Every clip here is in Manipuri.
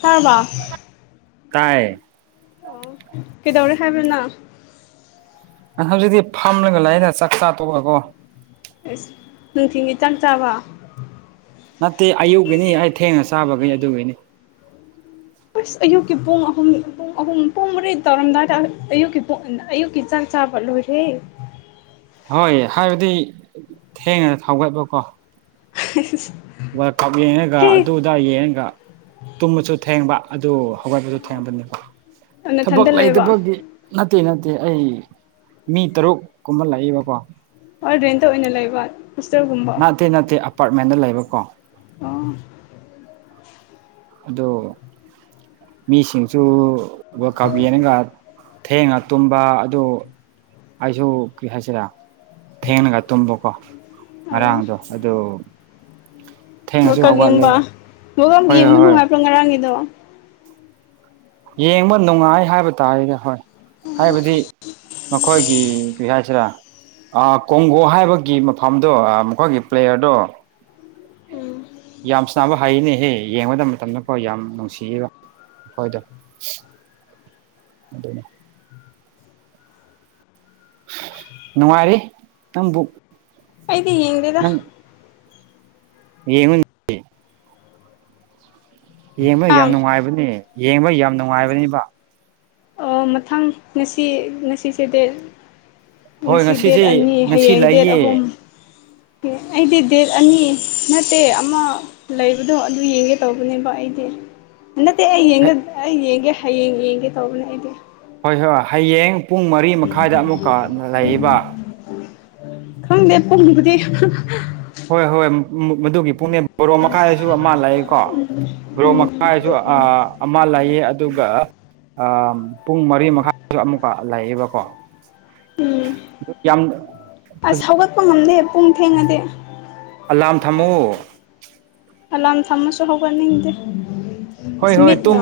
ꯁꯔꯃ ꯀꯥꯏ ꯑꯣ ꯀꯩꯗꯧꯔꯦ ꯍꯥꯏꯕꯅ ꯑ ꯍꯧꯖꯤꯛꯇꯤ ꯐꯝꯂꯒ ꯂꯥꯛꯗ ꯆꯥꯛꯆꯥꯥ ꯇꯣꯛꯑꯀꯣ ꯑꯁ ꯅꯨꯡꯊꯤꯜꯒꯤ ꯆꯥꯛ ꯆꯥꯕ ꯆꯥꯕꯈꯩ ꯑꯗꯨꯒꯤꯅꯤ ꯑꯁ ꯑꯌꯨꯛꯀꯤ ꯄꯨꯡ ꯑꯍꯨꯝ ꯄꯨꯡ ꯑꯍꯨꯝ ꯄꯨꯡ ꯃꯩ ꯇꯧꯔꯝꯗꯥꯏꯗ ꯑꯌꯨꯛꯀꯤ ꯄꯨꯡ ꯑꯌꯨꯛꯀꯤ ꯆꯥꯛ ꯀ ꯐꯜꯂꯁꯦ ꯍꯣꯏ ꯍꯥꯏꯕꯗꯤ ꯊꯦꯡꯉꯒ ꯊꯧꯒꯠꯕꯀꯣ [unintelligible] ꯋꯥꯔꯜ ꯀꯞ ꯌꯦꯡꯉꯒ ꯍꯦ ꯑꯗꯨꯗꯥ ꯌꯦꯡꯉꯒ ꯇꯨꯝꯃꯁꯨ ꯊꯦꯡꯕ ꯑꯗꯨ ꯑꯋꯥꯠꯄꯗꯨꯣ ꯊꯦꯡꯕꯅꯦꯕ ꯊꯕꯛ ꯅꯊꯟꯗ ꯂꯩꯕ ꯂꯩꯇꯕꯒꯤ ꯅꯠꯇꯦ ꯅꯠꯇꯦ ꯑꯩ ꯃꯤ ꯇꯔꯨꯛ ꯀꯨꯝꯕ ꯂꯥꯛꯏꯕꯀꯣ ꯑꯣꯔꯗ꯭ꯔꯦꯟꯇ ꯑꯣꯏꯅ ꯂꯩꯕ ꯍꯣꯁꯇꯦꯜꯒꯨꯝꯕ ꯅꯠꯇꯦ ꯅꯠꯇꯦ ꯑꯄꯥꯔꯠꯃꯦꯟꯗ ꯂꯩꯕꯀꯣ ꯑꯥ ꯑꯗꯣ ꯃꯤꯁꯤꯡꯁꯨ ꯋꯥ ꯀꯥꯞ ꯌꯦꯅꯒ ꯊꯦꯡꯉ ꯇꯨꯝꯕ ꯑꯗꯨ ꯑꯩꯁꯨ ꯀꯔꯤ ꯍꯥꯏꯁꯤꯔꯦ ꯊꯦꯡꯅꯒ ꯇꯨꯝꯕꯀꯣ ꯑꯣ ꯉꯔꯥꯡꯗꯣ ꯑꯗꯨ ꯊꯦꯡꯅꯁꯨ ꯋꯥꯀꯛ ꯍꯧꯒꯠꯂꯦ ꯌꯦꯡꯕ ꯀꯨꯛ ꯍꯣꯏ ꯍꯣꯏ ꯌꯦꯡꯕ ꯍꯣꯏ ꯅꯨꯡꯉꯥꯏꯕ꯭ꯔꯣ ꯉꯔꯥꯡꯒꯤꯗꯣ ꯌꯦꯡꯕ ꯅꯨꯡꯉꯥꯏ ꯍꯥꯏꯕ ꯇꯥꯔꯦꯗꯤ ꯍꯣꯏ ꯍꯥꯏꯕꯗꯤ ꯃꯈꯣꯏ ꯄꯕꯤꯍꯁꯤꯔꯥ ꯀꯣꯡꯒꯣ ꯍꯥꯏꯕꯒꯤ ꯃꯐꯝꯗꯣ ꯃꯈꯣꯏꯒꯤ ꯄ꯭ꯂꯦꯌꯔꯗꯣ ꯎꯝ ꯌꯥꯝ ꯆꯅꯕ ꯍꯔꯤꯅꯦꯍꯦ ꯌꯦꯡꯕꯗ ꯃꯇꯝꯗꯐꯥꯎ ꯌꯥꯝ ꯅꯨꯡꯁꯤꯌꯦꯕ ꯍꯣꯏꯗ ꯑꯗꯨꯅꯦ ꯅꯨꯡꯉꯥꯏꯔꯤ ꯅꯪꯕꯨ ꯑꯩꯗꯤ ꯌꯦꯅꯤꯡꯗꯗ ꯌꯦ ꯍꯧ ꯌꯦꯡꯕ ꯌꯥꯝ ꯑꯥ ꯅꯨꯡꯉꯥꯏꯕꯅꯦ ꯌꯦꯡꯕ ꯌꯥꯝ ꯅꯨꯡꯉꯥꯏꯕꯅꯦꯕ ꯑꯣ ꯃꯊꯪ ꯉꯁꯤ ꯉꯁꯤꯁꯦꯗꯤ ꯍꯣꯏ ꯉꯁꯤ ꯗꯦꯠ ꯉꯁꯤꯁꯦ ꯑꯅꯤ ꯉꯁꯤ ꯍꯌꯦꯡ ꯗꯦꯠ ꯂꯩꯌꯦ ꯑꯍꯨꯝ ꯑꯣꯀꯦ ꯑꯩꯗꯤ ꯗꯦꯠ ꯑꯅꯤ ꯅꯠꯇꯦ ꯑꯃ ꯂꯩꯕꯗꯣ ꯑꯗꯨ ꯌꯦꯡꯒꯦ ꯇꯧꯕꯅꯦꯕ ꯑꯩꯗꯤ [unintelligible] ꯅꯠꯇꯦ ꯑꯩ ꯑꯩ ꯌꯦꯡꯒꯦ ꯍꯌꯦꯡ ꯌꯦꯡꯒꯦ ꯇꯧꯕꯅꯦ ꯑꯩꯗꯤ ꯍꯣꯏ ꯍꯣꯏ ꯍꯌꯦꯡ ꯄꯨꯡ ꯃꯔꯤ ꯃꯈꯥꯏꯗ ꯑꯃꯨꯛꯀ ꯂꯩꯕ ꯈꯪꯗꯦ ꯄꯨꯡꯕꯨꯗꯤ ꯍꯣꯏ ꯍꯣꯏ ꯃꯗꯨꯒꯤ ꯄꯨꯛꯅꯦ ꯕꯣꯔꯣꯛ ꯃꯈꯥꯏꯁꯨ ꯑꯃ ꯂꯩꯀꯣ ꯒ꯭ꯔꯣ ꯎꯝ ꯃꯈꯥꯏꯁꯨ ꯑꯃ ꯂꯩꯌꯦ ꯑꯗꯨꯒ ꯑ ꯄꯨꯡ ꯃꯔꯤ ꯃꯈꯥꯏꯁꯨ ꯑꯃꯨꯛꯀ ꯂꯩꯌꯦꯕꯀꯣ ꯑ ꯌꯥꯝ ꯑꯁ ꯐꯖꯩ ꯍꯧꯒꯠꯄ ꯉꯝꯗꯦ ꯄꯨꯡ ꯊꯦꯡꯗ ꯑꯂꯥꯝ ꯊꯝꯃꯨ ꯑꯦꯂꯥꯔꯝ ꯊꯝꯃꯁꯨ ꯍꯧꯧꯒꯠꯅꯤꯡꯗꯦ.... ꯍꯣꯏ ꯁꯃꯤ ꯍꯣꯏ ꯇꯨꯝ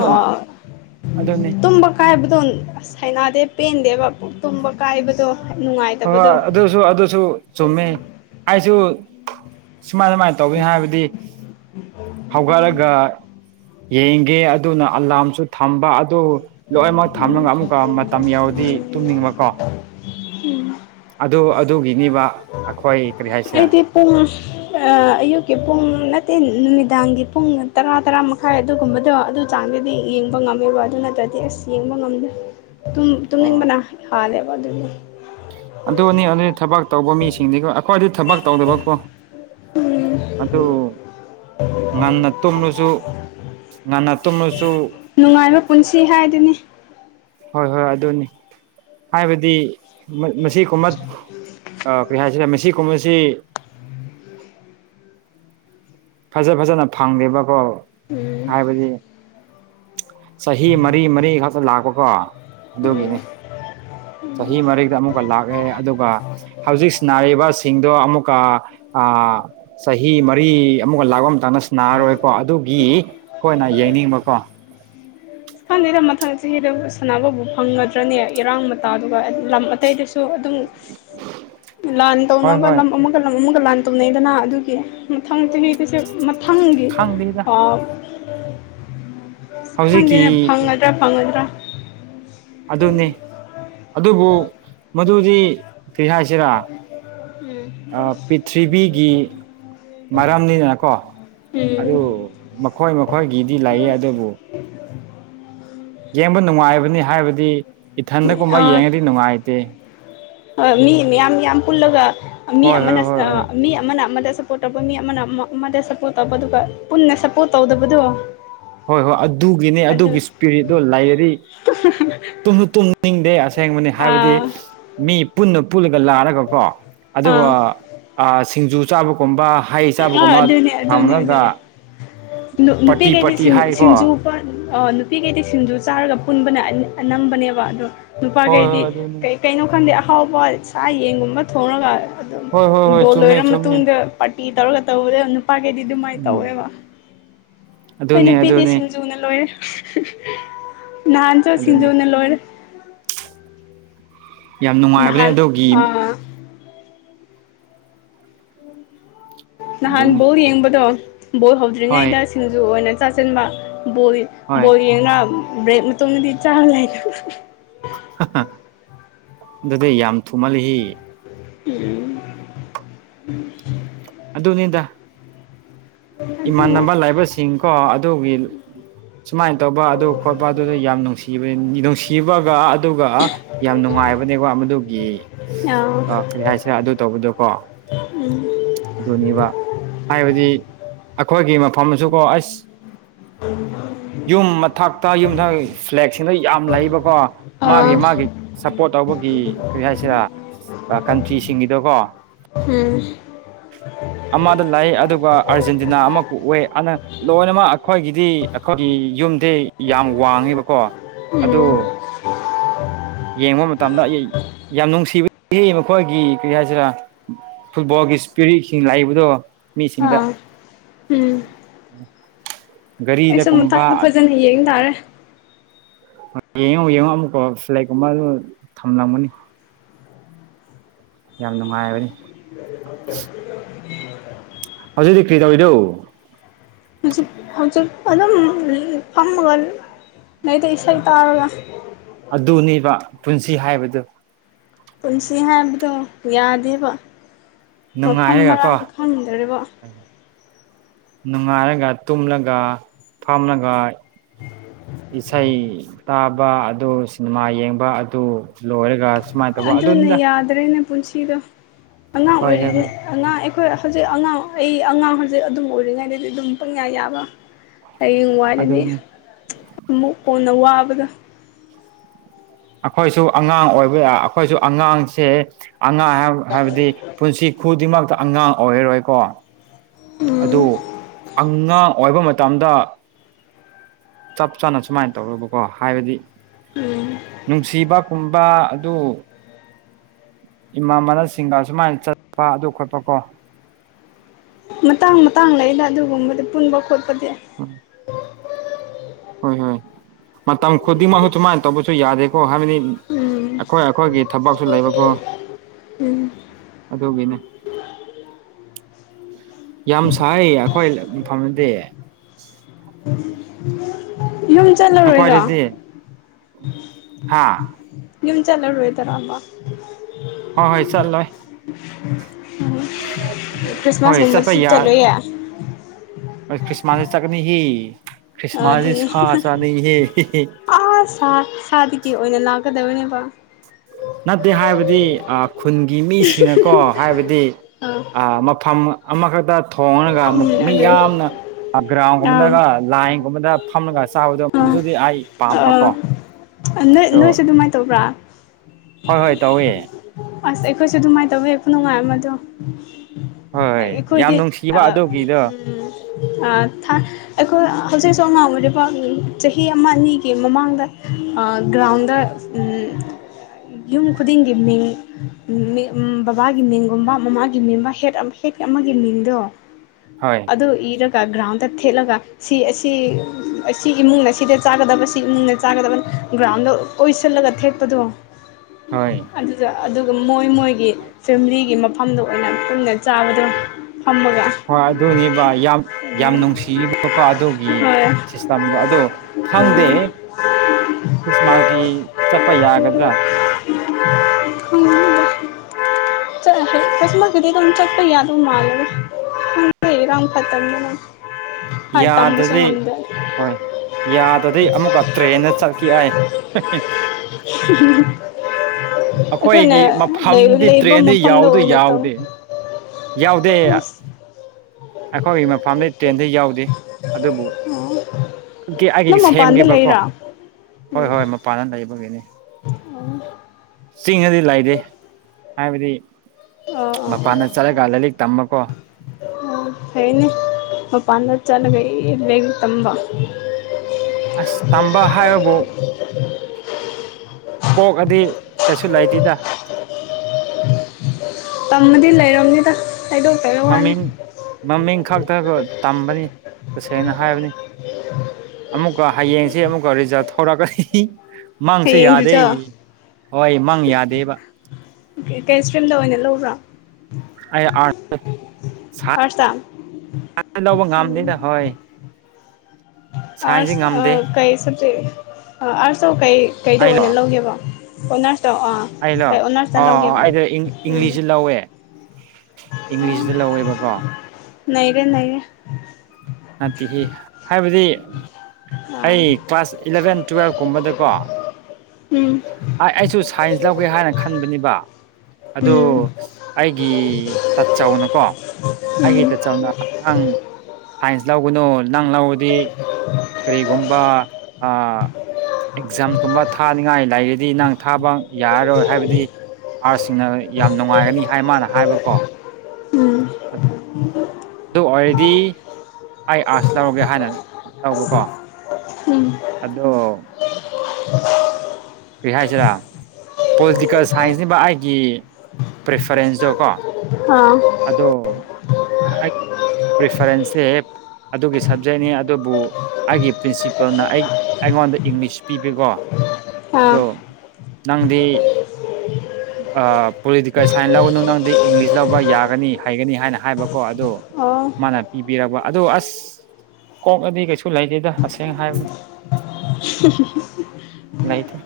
ꯑꯗꯨꯅꯤ ꯇꯨꯝꯕ ꯀꯥꯏ ꯑꯗꯣꯟ ꯑꯁ ꯍꯥꯏꯥꯏꯅꯥꯗꯦ ꯄꯦꯟꯗꯦꯕꯛ ꯇꯨꯝꯕ ꯀꯥꯏꯕꯗꯣ ꯍꯣꯏ ꯍꯣꯏ ꯅꯨꯡꯉꯥꯏꯇꯕꯗꯣ ꯑꯗꯨꯁꯨ ꯑꯗꯨꯁꯨ ꯆꯨꯝꯃꯦ ꯑꯩꯁꯨ ꯁꯨꯃꯥꯏ ꯁꯃꯥꯏꯅ ꯇꯧꯒꯅꯤ ꯍꯥꯏꯕꯗꯤ ꯍꯧꯒꯠꯂꯒ ꯌꯦꯡꯒꯦ ꯑꯗꯨꯅ ꯑꯂꯥꯝꯁꯨ ꯊꯝꯕ ꯑꯗꯨ ꯂꯣꯏꯅꯃꯛ ꯊꯝꯅꯥꯉꯥꯏ ꯑꯃꯨꯛꯀ ꯃꯇꯝ ꯌꯥꯎꯔꯗꯤ ꯇꯨꯝꯅꯤꯡꯕꯀꯣ ꯎꯝ ꯑꯗꯨ ꯑꯗꯨꯒꯤꯅꯤꯕ ꯑꯩꯈꯣꯏ ꯀꯔꯤ ꯍꯥꯏꯁꯤꯔꯥ ꯑꯩꯗꯤ ꯄꯨꯡ ꯑꯌꯨꯛꯀꯤ ꯄꯨꯡ ꯅꯠꯇꯦ ꯅꯨꯃꯤꯗꯥꯡꯒꯤ ꯄꯨꯡ ꯇꯔꯥ ꯇꯔꯥ ꯃꯈꯥꯏ ꯑꯗꯨꯒꯨꯝꯕꯗꯣ ꯑꯗꯨ ꯆꯥꯡꯗꯗꯤ ꯌꯦꯡꯕ ꯉꯝꯃꯦꯕ ꯑꯗꯨ ꯅꯠꯇꯔꯥ ꯇꯤ ꯑꯁ ꯌꯦꯡꯕ ꯉꯝꯗꯦ ꯑꯣ ꯇꯨꯝꯅꯤꯡꯕꯅ ꯍꯥꯜꯂꯦꯕ ꯑꯗꯨꯗꯤ ꯑꯗꯨꯅꯤ ꯑꯗꯨꯗꯤ ꯊꯕꯛ ꯇꯧꯕ ꯃꯤꯁꯤꯡꯗꯤꯀꯣ ꯑꯩꯈꯣꯏꯗꯤ ꯊꯕꯛ ꯇꯧꯗꯕꯀꯣ ꯎꯝ ꯑꯗꯨ ꯉꯟꯅ ꯇꯨꯝꯂꯁꯨ ꯉꯟꯅ ꯇꯨꯝꯂꯁꯨ ꯅꯨꯡꯉꯥꯏꯕ ꯄꯨꯟꯁꯤ ꯍꯥꯏꯗꯨꯅꯤ ꯍꯣꯏ ꯍꯣꯏ ꯑꯗꯨꯅꯤ ꯍꯥꯏꯕꯗꯤ ꯃꯁꯤ ꯈꯨꯝꯃꯇ ꯑꯥ ꯀꯔꯤ ꯍꯥꯏꯁꯤꯔꯦ ꯃꯁꯤ ꯀꯨꯝꯍꯨꯠꯁꯤ ꯐꯖ ꯐꯖꯅ ꯐꯪꯗꯦꯕꯀꯣ ꯎꯝ ꯍꯥꯏꯕꯗꯤ ꯆꯍꯤ ꯃꯔꯤ ꯃꯔꯤ ꯈꯛꯇ ꯂꯥꯛꯄꯀꯣ ꯎꯝ ꯑꯗꯨꯒꯤꯅꯤ ꯆꯍꯤ ꯃꯔꯤꯛꯇ ꯑꯃꯨꯛꯀ ꯂꯥꯛꯑꯦ ꯑꯗꯨꯒꯥ ꯍꯧꯖꯤꯛ ꯁꯅꯥꯔꯤꯕꯁꯤꯡꯗꯣ ꯑꯃꯨꯛ ꯀꯥ ꯑꯥ ꯆꯍꯤ ꯃꯔꯤ ꯑꯃꯨꯛꯒ ꯂꯥꯛꯄ ꯃꯇꯝ ꯇꯅ ꯁꯅꯥꯔꯣꯏꯀꯣ ꯑꯗꯨꯒꯤ ꯑꯩꯈꯣꯏꯅ ꯌꯦꯡꯅꯤꯡꯕꯀꯣ꯫ ꯈꯪꯗꯦꯗꯥ ꯃꯊꯪ ꯆꯍꯤꯗ ꯁꯥꯟꯅꯕꯕꯨ ꯐꯪꯒꯗ꯭ꯔꯅꯦ ꯏꯔꯥꯡ ꯃꯇꯥꯗꯨꯒꯥ ꯑꯗꯨꯝ ꯂꯝ ꯑꯇꯩꯗꯁꯨ ꯗꯨꯝ ꯂꯥꯟ ꯍꯣꯏ ꯇꯧꯅꯕ ꯍꯣꯏ ꯂꯝ ꯑꯃꯒ ꯂꯝ ꯑꯃꯒ ꯂꯥꯟ ꯇꯧꯅꯩꯗꯅ ꯑꯗꯨꯒꯤ ꯃꯊꯪ ꯆꯍꯤꯗꯥꯁꯨ ꯃꯊꯪꯒꯤ ꯈꯪꯗꯦꯗ ꯑꯥ ꯑꯁ ꯈꯪꯗꯦꯅꯦ ꯍꯧꯖꯤꯛꯀꯤ ꯐꯪꯒꯗ꯭ꯔꯥ ꯐꯪꯉꯣꯏꯗ꯭ꯔꯥ꯫ ꯑꯗꯨꯅꯤ ꯑꯗꯨꯕꯨ ꯃꯗꯨꯗꯤ ꯀꯩ ꯍꯥꯏꯁꯤꯔꯥ꯫ ꯄ꯭ꯔꯤꯊꯤꯕꯤꯒꯤ ꯃꯔꯝꯅꯤꯅꯀꯣ [unintelligible] ꯑꯗꯨ ꯃꯈꯣꯏ ꯃꯈꯣꯏꯒꯤꯗꯤ ꯂꯩꯌꯦ ꯑꯗꯨꯕꯨ ꯌꯦꯡꯕ ꯅꯨꯡꯉꯥꯏꯕꯅꯤ ꯍꯥꯏꯕꯗꯤ ꯏꯊꯟꯗꯒꯨꯝꯕ ꯌꯦꯡꯉꯗꯤ ꯅꯨꯡꯉꯥꯏꯇꯦ꯫ ꯍꯣꯏ ꯃꯤ ꯃꯌꯥꯝ ꯃꯌꯥꯝ ꯄꯨꯜꯂꯒ ꯃꯤ ꯍꯣꯏ ꯍꯣꯏ ꯑꯃꯅ ꯍꯣꯏ ꯍꯣꯏ ꯃꯤ ꯑꯃꯅ ꯑꯃꯗ ꯁꯞꯄꯣꯔꯠ ꯇꯧꯕ ꯃꯤ ꯑꯃꯅ ꯑꯃꯗ ꯁꯞꯄꯣꯔꯠ ꯇꯧꯕ ꯑꯗꯨꯒ ꯄꯨꯟꯅ ꯁꯞꯄꯣꯔꯠ ꯇꯧꯗꯕꯗꯣ꯫ ꯍꯣꯏ-ꯍꯣꯏ ꯑꯗꯨꯒꯤꯅꯦ ꯑꯗꯨ ꯑꯗꯨꯒꯤ ꯏꯁꯄꯤꯔꯤꯠꯇꯣ ꯂꯩꯔꯥꯗꯤ ꯇꯨꯝꯁꯨ ꯇꯨꯝꯅꯤꯡꯗꯦ ꯑꯁꯦꯡꯕꯅꯤ ꯑꯥ ꯍꯥꯏꯕꯗꯤ ꯃꯤ ꯄꯨꯟꯅ ꯄꯨꯨꯜꯂꯒ ꯂꯥꯛꯔꯒꯀꯣ ꯑꯥ ꯑꯗꯨꯒꯥ ꯁꯤꯡꯖꯨ ꯆꯥꯕꯒꯨꯝꯕ ꯍꯩ ꯑꯥ ꯆꯥꯕꯒꯨꯝꯕ ꯑꯗꯨꯅꯦ-ꯑꯗꯨꯅꯦ ꯊꯝꯂꯒ ꯑꯗꯨꯅꯦ ꯄꯥꯔꯇꯤ ꯅꯨꯄꯤꯈꯩꯗꯤ ꯄꯥꯔꯇꯤ ꯁꯤꯡ ꯁꯤꯡꯖꯨ ꯍꯥꯏꯀꯣ ꯁꯤꯡꯖꯨ ꯍꯣꯏ ꯄꯥꯟ ꯑꯣ ꯅꯨꯄꯤꯈꯩꯗꯤ ꯁꯤꯡꯖꯨ ꯆꯥꯔꯒ ꯄꯨꯟꯕꯅꯦ ꯑꯅꯝꯕꯅꯦꯕ ꯑꯗꫭ꯫ ꯅꯨꯄꯥꯈꯩꯗꯤ ꯍꯣꯏ ꯑꯗꯨꯅꯤ ꯀꯩ ꯀꯩꯅꯣ ꯈꯪꯗꯦ ꯑꯍꯥꯎꯕ ꯁꯥ ꯌꯦꯟꯒꯨꯝꯕ ꯊꯣꯡꯔꯥꯒ ꯑꯗꯨꯝ ꯍꯣꯏ ꯍꯣꯏ ꯍꯣꯏ ꯕꯣꯜ ꯆꯨꯝꯃꯦ ꯂꯣꯏꯔ ꯆꯨꯝꯃꯦ ꯃꯇꯨꯡꯗ ꯄꯥꯔꯠ ꯀꯤ ꯇꯧꯔꯒ ꯇꯧꯕꯗ ꯅꯨꯄꯥꯒꯩꯗꯤ ꯑꯗꯨꯃꯥꯏꯅ ꯎꯝ ꯇꯧꯋꯦꯕ꯫ ꯍꯣꯏ ꯑꯗꯨꯅꯤ ꯅꯨꯄꯤꯗꯤ ꯑꯗꯨꯅꯤ ꯁꯤꯡꯖꯨꯅ ꯂꯣꯏꯔꯦ꯫ ꯅꯍꯥꯟꯁꯨ ꯑꯗꯨꯅꯤ ꯁꯤꯡꯖꯨꯅ ꯂꯣꯏꯔꯦ꯫ ꯌꯥꯝ ꯅꯨꯡꯉꯥꯏꯕꯅꯦ ꯅꯍꯥꯟ ꯑꯗꯨꯒꯤ ꯅꯍꯥꯟ ꯑꯗꯨꯅꯤ ꯕꯣꯜ ꯌꯦꯡꯕꯗꯣ ꯕꯣꯜ ꯍꯣꯏ ꯍꯧꯗ꯭ꯔꯤꯉꯩꯗ ꯁꯤꯡꯖꯨ ꯑꯣꯏꯅ ꯆꯥꯁꯤꯟꯕ ꯕꯣꯜ ꯍꯣꯏ ꯕꯣꯜ ꯌꯦꯡꯉꯥ ꯕ꯭ꯔꯦꯛ ꯃꯇꯨꯡꯗꯗꯤ ꯆꯥꯅ ꯂꯩ ꯑꯗꯨꯗꯤ ꯌꯥꯝ ꯊꯨꯃꯜꯂꯤꯍꯦ꯫ ꯎꯝ꯫ ꯗꯨꯅꯤꯗ꯫ ꯑꯗꯨꯅꯦ ꯏꯃꯥꯟꯅꯕ ꯂꯥꯏꯕꯁꯤꯡ ꯀꯣ ꯑꯗꯨꯒꯤ ꯁꯨꯃꯥꯏꯅ ꯇꯧꯕ ꯑꯗꯨ ꯈꯣꯠꯄ ꯑꯗꯨꯗ ꯌꯥꯝ ꯅꯨꯡꯁꯤꯕꯅꯤꯗꯨ ꯅꯨꯡꯁꯤꯕꯒ ꯑꯗꯨꯒꯥ ꯌꯥꯝ ꯅꯨꯡꯉꯥꯏꯕꯅꯦꯕꯥ ꯃꯗꯨꯒꯤ ꯑ ꯀꯔꯤ ꯍꯥꯏꯁꯤꯔꯥ ꯑꯗꯨ ꯇꯧꯕꯗꯣꯀꯣ ꯎꯝ꯫ ꯑꯗꯨꯅꯤꯕ ꯍꯥꯏꯕꯗꯤ ꯑꯩꯈꯣꯏꯒꯤ ꯃꯐꯝꯁꯨ ꯀꯣ ꯑꯁ ꯌꯨꯝ ꯃꯊꯛꯇ ꯌꯨꯝꯊꯪ ꯐ꯭ꯂꯦꯛꯁꯤꯡꯗ ꯌꯥꯝ ꯂꯩꯕꯀꯣ꯫ ꯑꯥ ꯃꯥꯒꯤ-ꯃꯥꯒꯤ ꯁꯞ ꯄꯣꯠ ꯇꯧꯕꯒꯤ ꯀꯔꯤ ꯍꯥꯏꯁꯤꯔꯥ ꯑ ꯀꯟꯇ꯭ꯔꯤꯁꯤꯡꯒꯤꯗꫭꯀꯣ ꯎꯝ꯫ ꯑꯃꯗ ꯂꯩ ꯑꯗꯨꯒ ꯑꯥꯔꯖꯦꯟꯇꯤꯅꯥ ꯑꯃ ꯄꯨꯑꯦ ꯑꯗꯨꯅ ꯂꯣꯏꯅꯃꯛ ꯑꯩꯈꯣꯏꯒꯤꯗꯤ ꯑꯩꯈꯣꯏꯒꯤ ꯌꯨꯝꯁꯦ ꯌꯥꯝ ꯋꯥꯡꯉꯤꯕꯀꯣ ꯎꯝ꯫ [unintelligible] ꯌꯦꯡꯕ ꯃꯇꯝꯗ ꯑꯩ ꯌꯥꯝ ꯅꯨꯡꯁꯤꯕꯅꯤ ꯃꯈꯣꯏꯒꯤ ꯀꯔꯤ ꯍꯥꯏꯁꯤꯔꯥ ꯐꯨꯠꯕꯣꯜꯒꯤ ꯁ ꯁꯄꯤꯔꯤꯛꯁꯤꯡ ꯂꯥꯏꯕꯗꯣ ꯑꯥ ꯎꯝ꯫ ꯑꯩꯁꯨ ꯃꯊꯪꯗ ꯒꯥꯔꯤꯗꯒꯨꯝꯕ ꯐꯖꯅ ꯌꯦꯡ ꯇꯥꯔꯦ꯫ ꯌꯦꯡꯉꯣ-ꯌꯦꯡꯉꯣ ꯑꯃꯨꯛꯀ ꯐ꯭꯭ꯂꯦꯛ ꯑꯃꯀꯨꯝꯕ ꯑꯗꯨ ꯊꯝꯂꯝꯒꯅꯤ꯫ ꯌꯥꯝ ꯅꯨꯡꯉꯥꯏꯕꯅꯤ꯫ ꯎꯝ꯫ ꯍꯧꯗꯤ ꯀ꯭ꯔꯤ ꯇꯧꯋꯤꯗꯣ ꯍꯧꯖꯤ ꯍꯧꯖꯤ ꯑꯗꯨ ꯑꯗꯨꯝ ꯐꯝꯒꯅꯤ ꯅꯗ ꯏꯁꯥ ꯍ ꯇꯥꯔꯒ ꯑꯗꯨꯅꯦꯕ ꯄꯨꯟꯁꯤ ꯍꯥꯏꯕꯗꯨ ꯄꯨꯟꯁꯤ ꯍꯥꯏꯕꯗꯣ ꯌꯥꯗꯦꯕ ꯃꯐꯝ ꯅꯨꯡꯉꯥꯏꯔꯒ ꯀꯣ ꯃꯔꯥꯡ ꯈꯪꯗꯔꯤꯕ ꯅꯨꯡꯉꯥꯏꯔꯒ ꯇꯨꯝꯂꯒ ꯐꯝꯂꯒ ꯏꯁꯩ ꯇꯥꯕ ꯑꯗꯨ ꯁꯤꯅꯦꯃꯥ ꯌꯦꯡꯕ ꯑꯗꯨ ꯂꯣꯏꯔꯒ ꯁꯨꯃꯥꯏꯅ ꯇꯧꯕ ꯑꯗꯨꯅꯦ ꯑꯗꯨꯅꯤꯗ ꯌꯥꯗ꯭ꯔꯦꯅꯦ ꯄꯨꯟꯁꯤꯗꯣ ꯑꯉꯥꯡ ꯍꯣꯏ ꯍꯣꯏ ꯑꯣꯏꯔꯤ ꯍꯣꯏ ꯑꯉꯥꯡ ꯍꯣꯏ ꯍꯧꯖꯤꯛ ꯑꯉꯥꯡ ꯑꯩ ꯑꯉꯥꯡ ꯍꯧꯖꯤꯛ ꯑꯗꯨꯝ ꯑꯣꯏꯔꯤꯉꯩꯗꯗꯤ ꯑꯗꯨꯝ ꯄꯪꯌꯥ ꯌꯥꯕ ꯍꯌꯦꯡꯋꯥꯏꯗꯗꯤ ꯑꯗꯨꯅꯤ ꯑꯃꯨꯛ ꯀꯣꯟꯅ ꯋꯥꯕꯗꯣ ꯑꯩꯈꯣꯏꯁꯨ ꯑꯉꯥꯡ ꯑꯣꯏꯕ ꯌꯥ ꯑꯩꯈꯣꯏꯁꯨ ꯑꯉꯥꯡꯁꯦ ꯑꯉꯥꯡ ꯍꯥꯏꯕꯗꯤ ꯄꯨꯟꯁꯤ ꯈꯨꯗꯤꯡꯃꯛꯇ ꯑꯉꯥꯡ ꯑꯣꯏꯔꯔꯣꯏꯀꯣ ꯎꯝ ꯑꯗꯨ ꯑꯉꯥꯡ ꯑꯣꯏꯕ ꯃꯇꯝ ꯃꯇꯝꯗ ꯆꯞ ꯆꯥꯅ ꯁꯨꯃꯥꯏꯅ ꯇꯧꯕꯀꯣ ꯍꯥꯏꯕꯗꯤ ꯎꯝ ꯅꯨꯡꯁꯤꯕꯒꯨꯝꯕ ꯑꯗꯨ ꯏꯃꯥ ꯃꯅꯁꯤꯡꯒ ꯁꯨꯃꯥꯏꯅ ꯆꯠꯄ ꯑꯗꯨ ꯈꯣꯠꯄ ꯀꯣ ꯃꯇꯥꯡ ꯃꯇꯥꯡ ꯂꯩꯅ ꯑꯗꯨꯒꯨꯝꯕꯗꯤ ꯄꯨꯟꯕ ꯈꯣꯠꯄ ꯎꯝ ꯍꯣꯏ ꯍꯣꯏ ꯃꯇꯝ ꯈꯨꯗꯤꯡꯃꯛꯁꯨ ꯁꯨꯃꯥꯏꯅ ꯇꯧꯕꯁꯨ ꯌꯥꯗꯦ ꯍꯥꯏꯕꯅꯤ ꯎꯝ ꯑꯩꯈꯣꯏ ꯑꯩꯈꯣꯏꯒꯤ ꯊꯕꯛꯁꯨ ꯂꯩꯕꯀꯣ ꯎꯝ ꯑꯗꯣꯒꯅꯦ ꯌꯥꯝ ꯁꯥꯏꯌꯦ ꯑꯩꯈꯣꯏ ꯃꯐꯝꯗꯤ ꯌꯨꯝ ꯆꯠꯂꯔꯣꯏꯒ ꯍꯥ ꯌꯨꯝ ꯆꯂꯜ ꯔꯣꯏꯗꯔ ꯍꯣꯏ ꯍꯣꯏ ꯆꯠꯂꯣꯏ ꯍꯣꯏ ꯆꯠꯄ ꯀ꯭ꯔꯤꯁꯃꯁ ꯨꯝꯃꯗꯁꯨ ꯆꯂꯦ ꯈ꯭ꯔꯤꯁꯃꯅꯤ ꯆ ꯀꯅꯤ ꯑꯗꯨꯅꯤ ꯑ ꯁꯥ ꯁꯥꯗꯤ ꯑꯣꯏꯅ ꯂꯥꯛꯄ ꯀꯗꯧꯅꯦꯕ ꯅꯠꯇꯦ ꯍꯥꯏꯕꯗꯤ ꯈꯨꯟꯒꯤ ꯃꯤꯁꯤꯡꯅꯀꯣ ꯍꯥꯏꯕꯗꯤ ꯑꯥ ꯑ ꯃꯐꯝꯐꯝ ꯑꯃꯈꯛꯇ ꯊꯣꯡꯅꯒ ꯎꯝ ꯑꯃꯨꯛ ꯃꯤ ꯑꯗꯨ ꯌꯥꯝꯅ ꯑꯥ ꯒ꯭ꯔꯥꯎꯟꯒꯨꯝꯕꯗꯒ ꯂꯥꯏꯟꯒꯨꯝꯕꯗ ꯐꯝꯂꯒ ꯆꯥꯕꯗꯣꯨꯗꯤ ꯑꯩ ꯄꯥꯝꯕꯀꯣ ꯑ ꯅꯣꯏ ꯑꯗꯣ ꯅꯣꯏꯁꯨ ꯑꯗꯨꯃꯥꯏꯅ ꯇꯧꯕ꯭ꯔꯥ ꯍꯣꯏ ꯍꯣꯏ ꯇꯧꯋꯦ ꯑꯁ ꯑꯩꯈꯣꯏꯁꯨ ꯑꯗꯨꯃꯥꯏꯅ ꯇꯧꯋꯤ ꯍꯄ ꯅꯨꯡꯉꯥꯏꯝꯕꯗꯣ ꯍꯣꯏ ꯍꯣꯏ ꯌꯥꯝ ꯑꯩꯈꯣꯏꯗꯤ ꯎꯝ ꯅꯨꯡꯁꯤꯕ ꯑꯗꯨꯒꯤꯗꯣ ꯑꯩꯈꯣꯏ ꯍꯧꯖꯤꯛ ꯍꯧꯁꯨ ꯑꯉꯥꯡ ꯑꯣꯏꯔꯤꯕ ꯆꯍꯤ ꯑꯃ ꯑꯅꯤꯒꯤ ꯃꯃꯥꯡꯗ ꯒ꯭ꯔꯥꯎꯟꯗ ꯌꯨꯝ ꯈꯨꯗꯤꯡꯒꯤ ꯃꯤꯡ ꯕꯕꯥꯒꯤ ꯃꯤꯡꯒꯨꯝꯕ ꯃꯃꯥꯒꯤ ꯃꯤꯡꯠ ꯍꯦꯠ ꯑꯃꯒꯤ ꯃꯤꯡꯗꯣ ꯍꯣꯏ ꯑꯗꯣ ꯏꯔ ꯀ ꯒ꯭ꯔꯥꯎꯟꯗ ꯊꯦꯠꯂꯒ ꯁꯤ ꯑꯁꯤ ꯁꯤ ꯏꯃꯨꯡꯅ ꯁꯤꯗ ꯆꯥꯒꯗꯕ ꯁꯤ ꯏꯃꯨꯡꯅ ꯆꯥꯒꯗꯕ ꯒ꯭ꯔꯥꯎꯟꯗ ꯀꯣꯏꯁꯤꯜꯂꯒ ꯊꯦꯠꯄꯗꯣ ꯍꯣꯏ ꯑꯗꯨꯗ ꯑꯗꯨꯒ ꯃꯣꯏ ꯃꯣꯏꯒꯤ ꯐꯦꯃꯤꯂꯤꯒꯤ ꯃꯐꯝꯗ ꯑꯣꯏꯅ ꯄꯨꯅ ꯆꯥꯕꯗ ꯍꯣꯏ ꯑꯗꯨꯅꯦꯕ ꯌꯥꯝ ꯌꯥꯝ ꯅꯨꯡꯁꯤꯕꯀꯣ ꯑꯗꯨꯒꯤ ꯍꯣꯏ ꯁꯤꯁꯇꯥꯝꯗꯣ ꯑꯗꯣ ꯈꯥꯡꯗꯦ ꯈ꯭ꯔꯤꯁꯃꯥꯁꯀꯤ ꯆꯠꯄ ꯌꯥꯒꯗ꯭ꯔꯥ ꯑꯣ ꯆ ꯍ ꯀꯁꯃ ꯀꯗꯤ ꯀꯝ ꯆꯠꯄ ꯌꯥꯗ ꯃꯥꯜ ꯍꯪ ꯔꯪ ꯈꯠꯂꯝ ꯃꯅ ꯑ ꯇꯝꯕꯁꯪ ꯌꯥꯗ꯭ꯔꯗꯤ ꯉꯝꯗ ꯍꯣꯏ ꯌꯥꯗꯗꯤꯩ ꯑꯃꯨꯛꯀ ꯇ꯭ꯔꯦꯟꯗ ꯆꯠꯀ ꯍꯥꯏ [unintelligible] ꯑꯩꯈꯣꯏꯅ ꯑꯩꯈꯣꯏꯒꯤ ꯃꯐꯝꯗꯤ ꯂꯩꯕ ꯇ꯭ꯔꯦꯟꯗꯤ ꯃꯐꯝꯗ ꯌꯥꯎꯗ ꯑꯣꯏꯅ ꯇꯧ ꯌꯥꯎꯗꯦ ꯌꯥꯎꯗꯦ ꯑꯁ ꯑꯩꯈꯣꯏꯒꯤ ꯃꯐꯝꯗꯤ ꯇ꯭ꯔꯦꯟꯗꯤ ꯌꯥꯎꯗꯦ ꯑꯗꯨꯕꯨ ꯑꯩꯒꯤ ꯅꯪ ꯃꯄꯥꯟꯗ ꯁꯦꯝꯈꯤꯕꯀꯣ ꯂꯩꯔꯣ ꯍꯣꯏ ꯍꯣꯏ ꯃꯄꯥꯟꯗ ꯂꯩꯕꯒꯤꯅꯤ ꯎꯝ ꯆꯤꯡꯉꯗꯤ ꯂꯩꯇꯦ ꯍꯥꯏꯕꯗꯤ ꯑꯣ ꯑꯣ ꯑꯣ ꯃꯄꯥꯟꯗ ꯆꯠꯂꯒ ꯂꯥꯏꯔꯤꯛ ꯇꯝꯃꯀꯣ ꯄꯥꯟꯗ ꯆꯠꯂꯒ ꯏꯕꯒ ꯇꯝꯕ ꯑꯁ ꯇꯝꯕ ꯍꯥꯏꯕꯕꯨ [unintelligible] ꯀꯣꯛ ꯑꯗꯤ ꯀꯩꯁꯨ ꯂꯩꯇꯦꯗ ꯑꯃꯗꯤ ꯂꯩꯔꯕꯝꯅꯤꯗ ꯃꯃꯤꯡ ꯃꯃꯤꯡ ꯈꯛꯇꯒ ꯇꯝꯕꯅꯤ ꯇꯁꯦꯡꯅ ꯍꯥꯏꯕꯅꯤ ꯑꯃꯨꯛꯀ ꯍꯌꯦꯡꯁꯤ ꯑꯃꯨꯛꯀ ꯔꯤꯖꯥ ꯊꯧꯔꯛꯀꯅꯤ ꯃꯪꯁꯨ ꯌꯥꯗꯦ ꯍꯌꯦꯡꯗꯨꯗ ꯍꯣꯏ ꯃꯪ ꯌꯥꯗꯦꯕ ꯑꯣ ꯀꯦꯁ ꯀ꯭ꯔꯤꯝꯗ ꯑꯣꯏꯅ ꯂꯧꯕ꯭ꯔꯥ ꯑꯩ ꯑꯥꯔꯠꯁꯇ ꯎꯝ ꯉꯝꯗꯗ ꯍ ꯑꯥꯔꯠꯁ ꯀꯩ ꯁꯕꯖꯦꯛ ꯑꯥꯔꯠꯁꯇ ꯀꯩ ꯀꯩꯗ ꯑꯣꯏꯅ ꯂꯧꯒꯦꯕ ꯑꯣꯅꯔꯁꯇ ꯑꯥ ꯑꯩꯅꯣ ꯀꯩ ꯑꯣꯅꯔꯁꯇ ꯑꯥ ꯑ ꯂꯧꯒꯦꯕ ꯑꯩꯗ ꯎꯝ ꯏꯪꯂꯤꯁꯁꯨ ꯂꯧꯋꯦ ꯏꯪꯂꯤꯁꯇ ꯂꯧꯋꯦꯕꯀꯣ ꯅ ꯔꯦ ꯅꯌꯦ ꯅꯠꯇꯤꯁꯤꯦ ꯍꯥꯏꯕꯗꯤ ꯑꯥ ꯑꯩ ꯀ꯭ꯂꯥꯁ ꯏꯂꯚꯦꯟ ꯇꯨꯋꯦꯜꯕ ꯀꯨꯝꯕꯗꯀꯣ ꯎꯝ ꯑꯩ ꯑꯩꯁꯨ ꯁꯥꯏꯟꯁ ꯂꯧꯒꯦ ꯍꯥꯏꯅ ꯈꯟꯕꯅꯤꯕ ꯑꯗꯨ ꯎꯝ ꯑꯩꯒꯤ ꯇꯠꯆꯧꯅꯀꯣ ꯎꯝ ꯑꯩꯒꯤ ꯇ ꯆꯥꯎꯧꯅ ꯅꯪ ꯁꯥꯏꯟꯁ ꯂꯧꯒꯅꯨ ꯅꯪ ꯂꯧꯕꯗꯤ ꯐꯔꯤꯒꯨꯝꯕ ꯑ ꯑꯦꯛꯖꯥꯝꯒꯨꯝꯕ ꯊꯥꯅꯤꯡꯉꯥꯏ ꯂꯩꯥꯏꯔꯤꯒꯗꯤ ꯅꯪ ꯊꯥꯕ ꯌꯥꯔꯔꯣꯏ ꯍꯥꯏꯕꯗꯤ ꯑꯥꯔꯁꯤꯡꯅ ꯌꯥꯝ ꯅꯨꯡꯉꯥꯏꯒꯅꯤ ꯍꯥꯏ ꯃꯥꯅ ꯍꯥꯏꯕꯀꯣ ꯎꯝ ꯑꯗꯨ ꯑꯣꯏꯔꯗꯤ ꯑꯩ ꯑꯁ ꯂꯧꯔꯒꯦ ꯍꯥꯏꯅ ꯇꯧꯕꯀꯣ ꯑꯗꯣ ꯑ ꯀꯩ ꯍꯥꯏꯁꯤꯔꯥ ꯄꯣꯂꯤꯇꯤꯀꯦꯜ ꯁꯥꯏꯟꯁꯅꯤꯕ ꯑꯩꯒꯤ ꯄ꯭꯭ꯔꯔꯤꯐꯔꯦꯟꯁꯇꯣ ꯀꯣ ꯑꯥ ꯄꯦꯐꯔꯦꯟꯁꯦ ꯑꯗꯨꯒꯤ ꯁꯕꯖꯦꯛꯅꯤ ꯑꯗꯨꯕꯨ ꯑꯩꯒꯤ ꯄ꯭ꯔꯤꯟꯁꯤꯄꯜꯅ ꯑꯩ ꯑꯩꯉꯣꯟꯗ ꯏꯪꯂꯤꯁ ꯄꯤꯕꯤꯀꯣ ꯑꯥ ꯗꯣ ꯅꯪꯗꯤ ꯄꯣꯂꯤꯇꯤꯀꯦꯜ ꯁꯥꯏꯟꯁ ꯂꯧꯒꯅ ꯅꯪꯗꯤ ꯏꯪꯂꯤꯁ ꯂꯧꯕ ꯌꯥꯒꯅꯤ ꯍꯩꯒꯅꯤ ꯍꯥꯏꯅ ꯍꯥꯏꯕꯀꯣ ꯑꯗꯨ ꯑꯣ ꯃꯥꯅ ꯄꯤꯕꯤꯔꯕ ꯑꯗꯣ ꯑꯁ ꯀꯣꯛꯅꯗꯤ ꯀꯩꯁꯨ ꯂꯩꯗꯦꯗ ꯍꯁꯦꯡꯅ ꯍꯥꯏꯕꯅꯤ [unintelligible] ꯅ ꯇ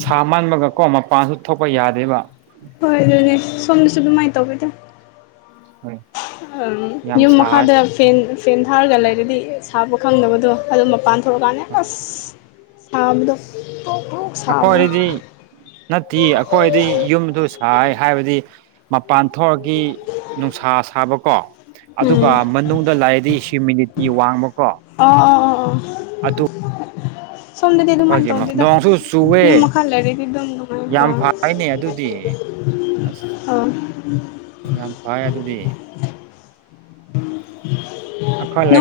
ꯁꯥ ꯃꯟꯥꯟꯕꯒ ꯀꯣ ꯃꯄꯥꯟꯁꯨ ꯊꯣꯛꯄ ꯌꯥꯗꯦꯕ ꯍꯣꯏ ꯑꯗꯨꯅꯦ ꯁꯣꯝꯗꯁꯨ ꯑꯗꯨꯃꯥꯏꯅ ꯇꯧꯧꯕꯤꯗ ꯍꯣꯏ ꯌꯥꯝ ꯌꯨꯝ ꯁꯥꯏ ꯃꯈꯥꯗ ꯐ ꯐꯦꯟ ꯊꯥꯔꯒ ꯂꯩꯔꯗꯤ ꯁꯥꯕ ꯈꯪꯗꯕꯗꯣ ꯑꯗꯨꯝ ꯃꯄꯥꯟ ꯊꯣꯛꯒꯅꯦ ꯑꯁ ꯁꯥꯕꯗ ꯑꯩꯈꯣꯏꯗꯗꯤ ꯅꯠꯇꯦ ꯑꯩꯈꯣꯏꯗꯤ ꯌꯨꯝꯗꯨ ꯁꯥꯏ ꯍꯥꯏꯕꯗꯤ ꯃꯄꯥꯟ ꯊꯣꯛꯒꯤ ꯅꯨꯡꯁꯥ ꯁꯥꯕ ꯀꯣ ꯎꯝ ꯑꯗꯨꯒ ꯃꯅꯨꯡꯗ ꯂꯥꯛꯑꯗꯤ ꯍ꯭ꯌꯨꯃꯤꯅꯤꯇꯤ ꯋꯥꯡꯃ ꯑ ꯑꯩꯈꯣꯏꯒꯤ ꯅꯣꯡꯁꯨ ꯆꯨꯑꯦ ꯌꯨꯝ ꯃꯈꯥ ꯂꯩꯔꯗꯤ ꯑꯗꯨꯝ ꯅꯨꯡꯉꯥꯏ ꯌꯥꯝ ꯑꯥ ꯐꯩꯅꯦ ꯑꯗꯨꯗꯤ ꯑꯁ ꯑꯥ ꯌꯥꯝ ꯐꯩ ꯑꯗꯨꯗꯤ ꯎ ꯑꯈꯣꯏ ꯂꯦ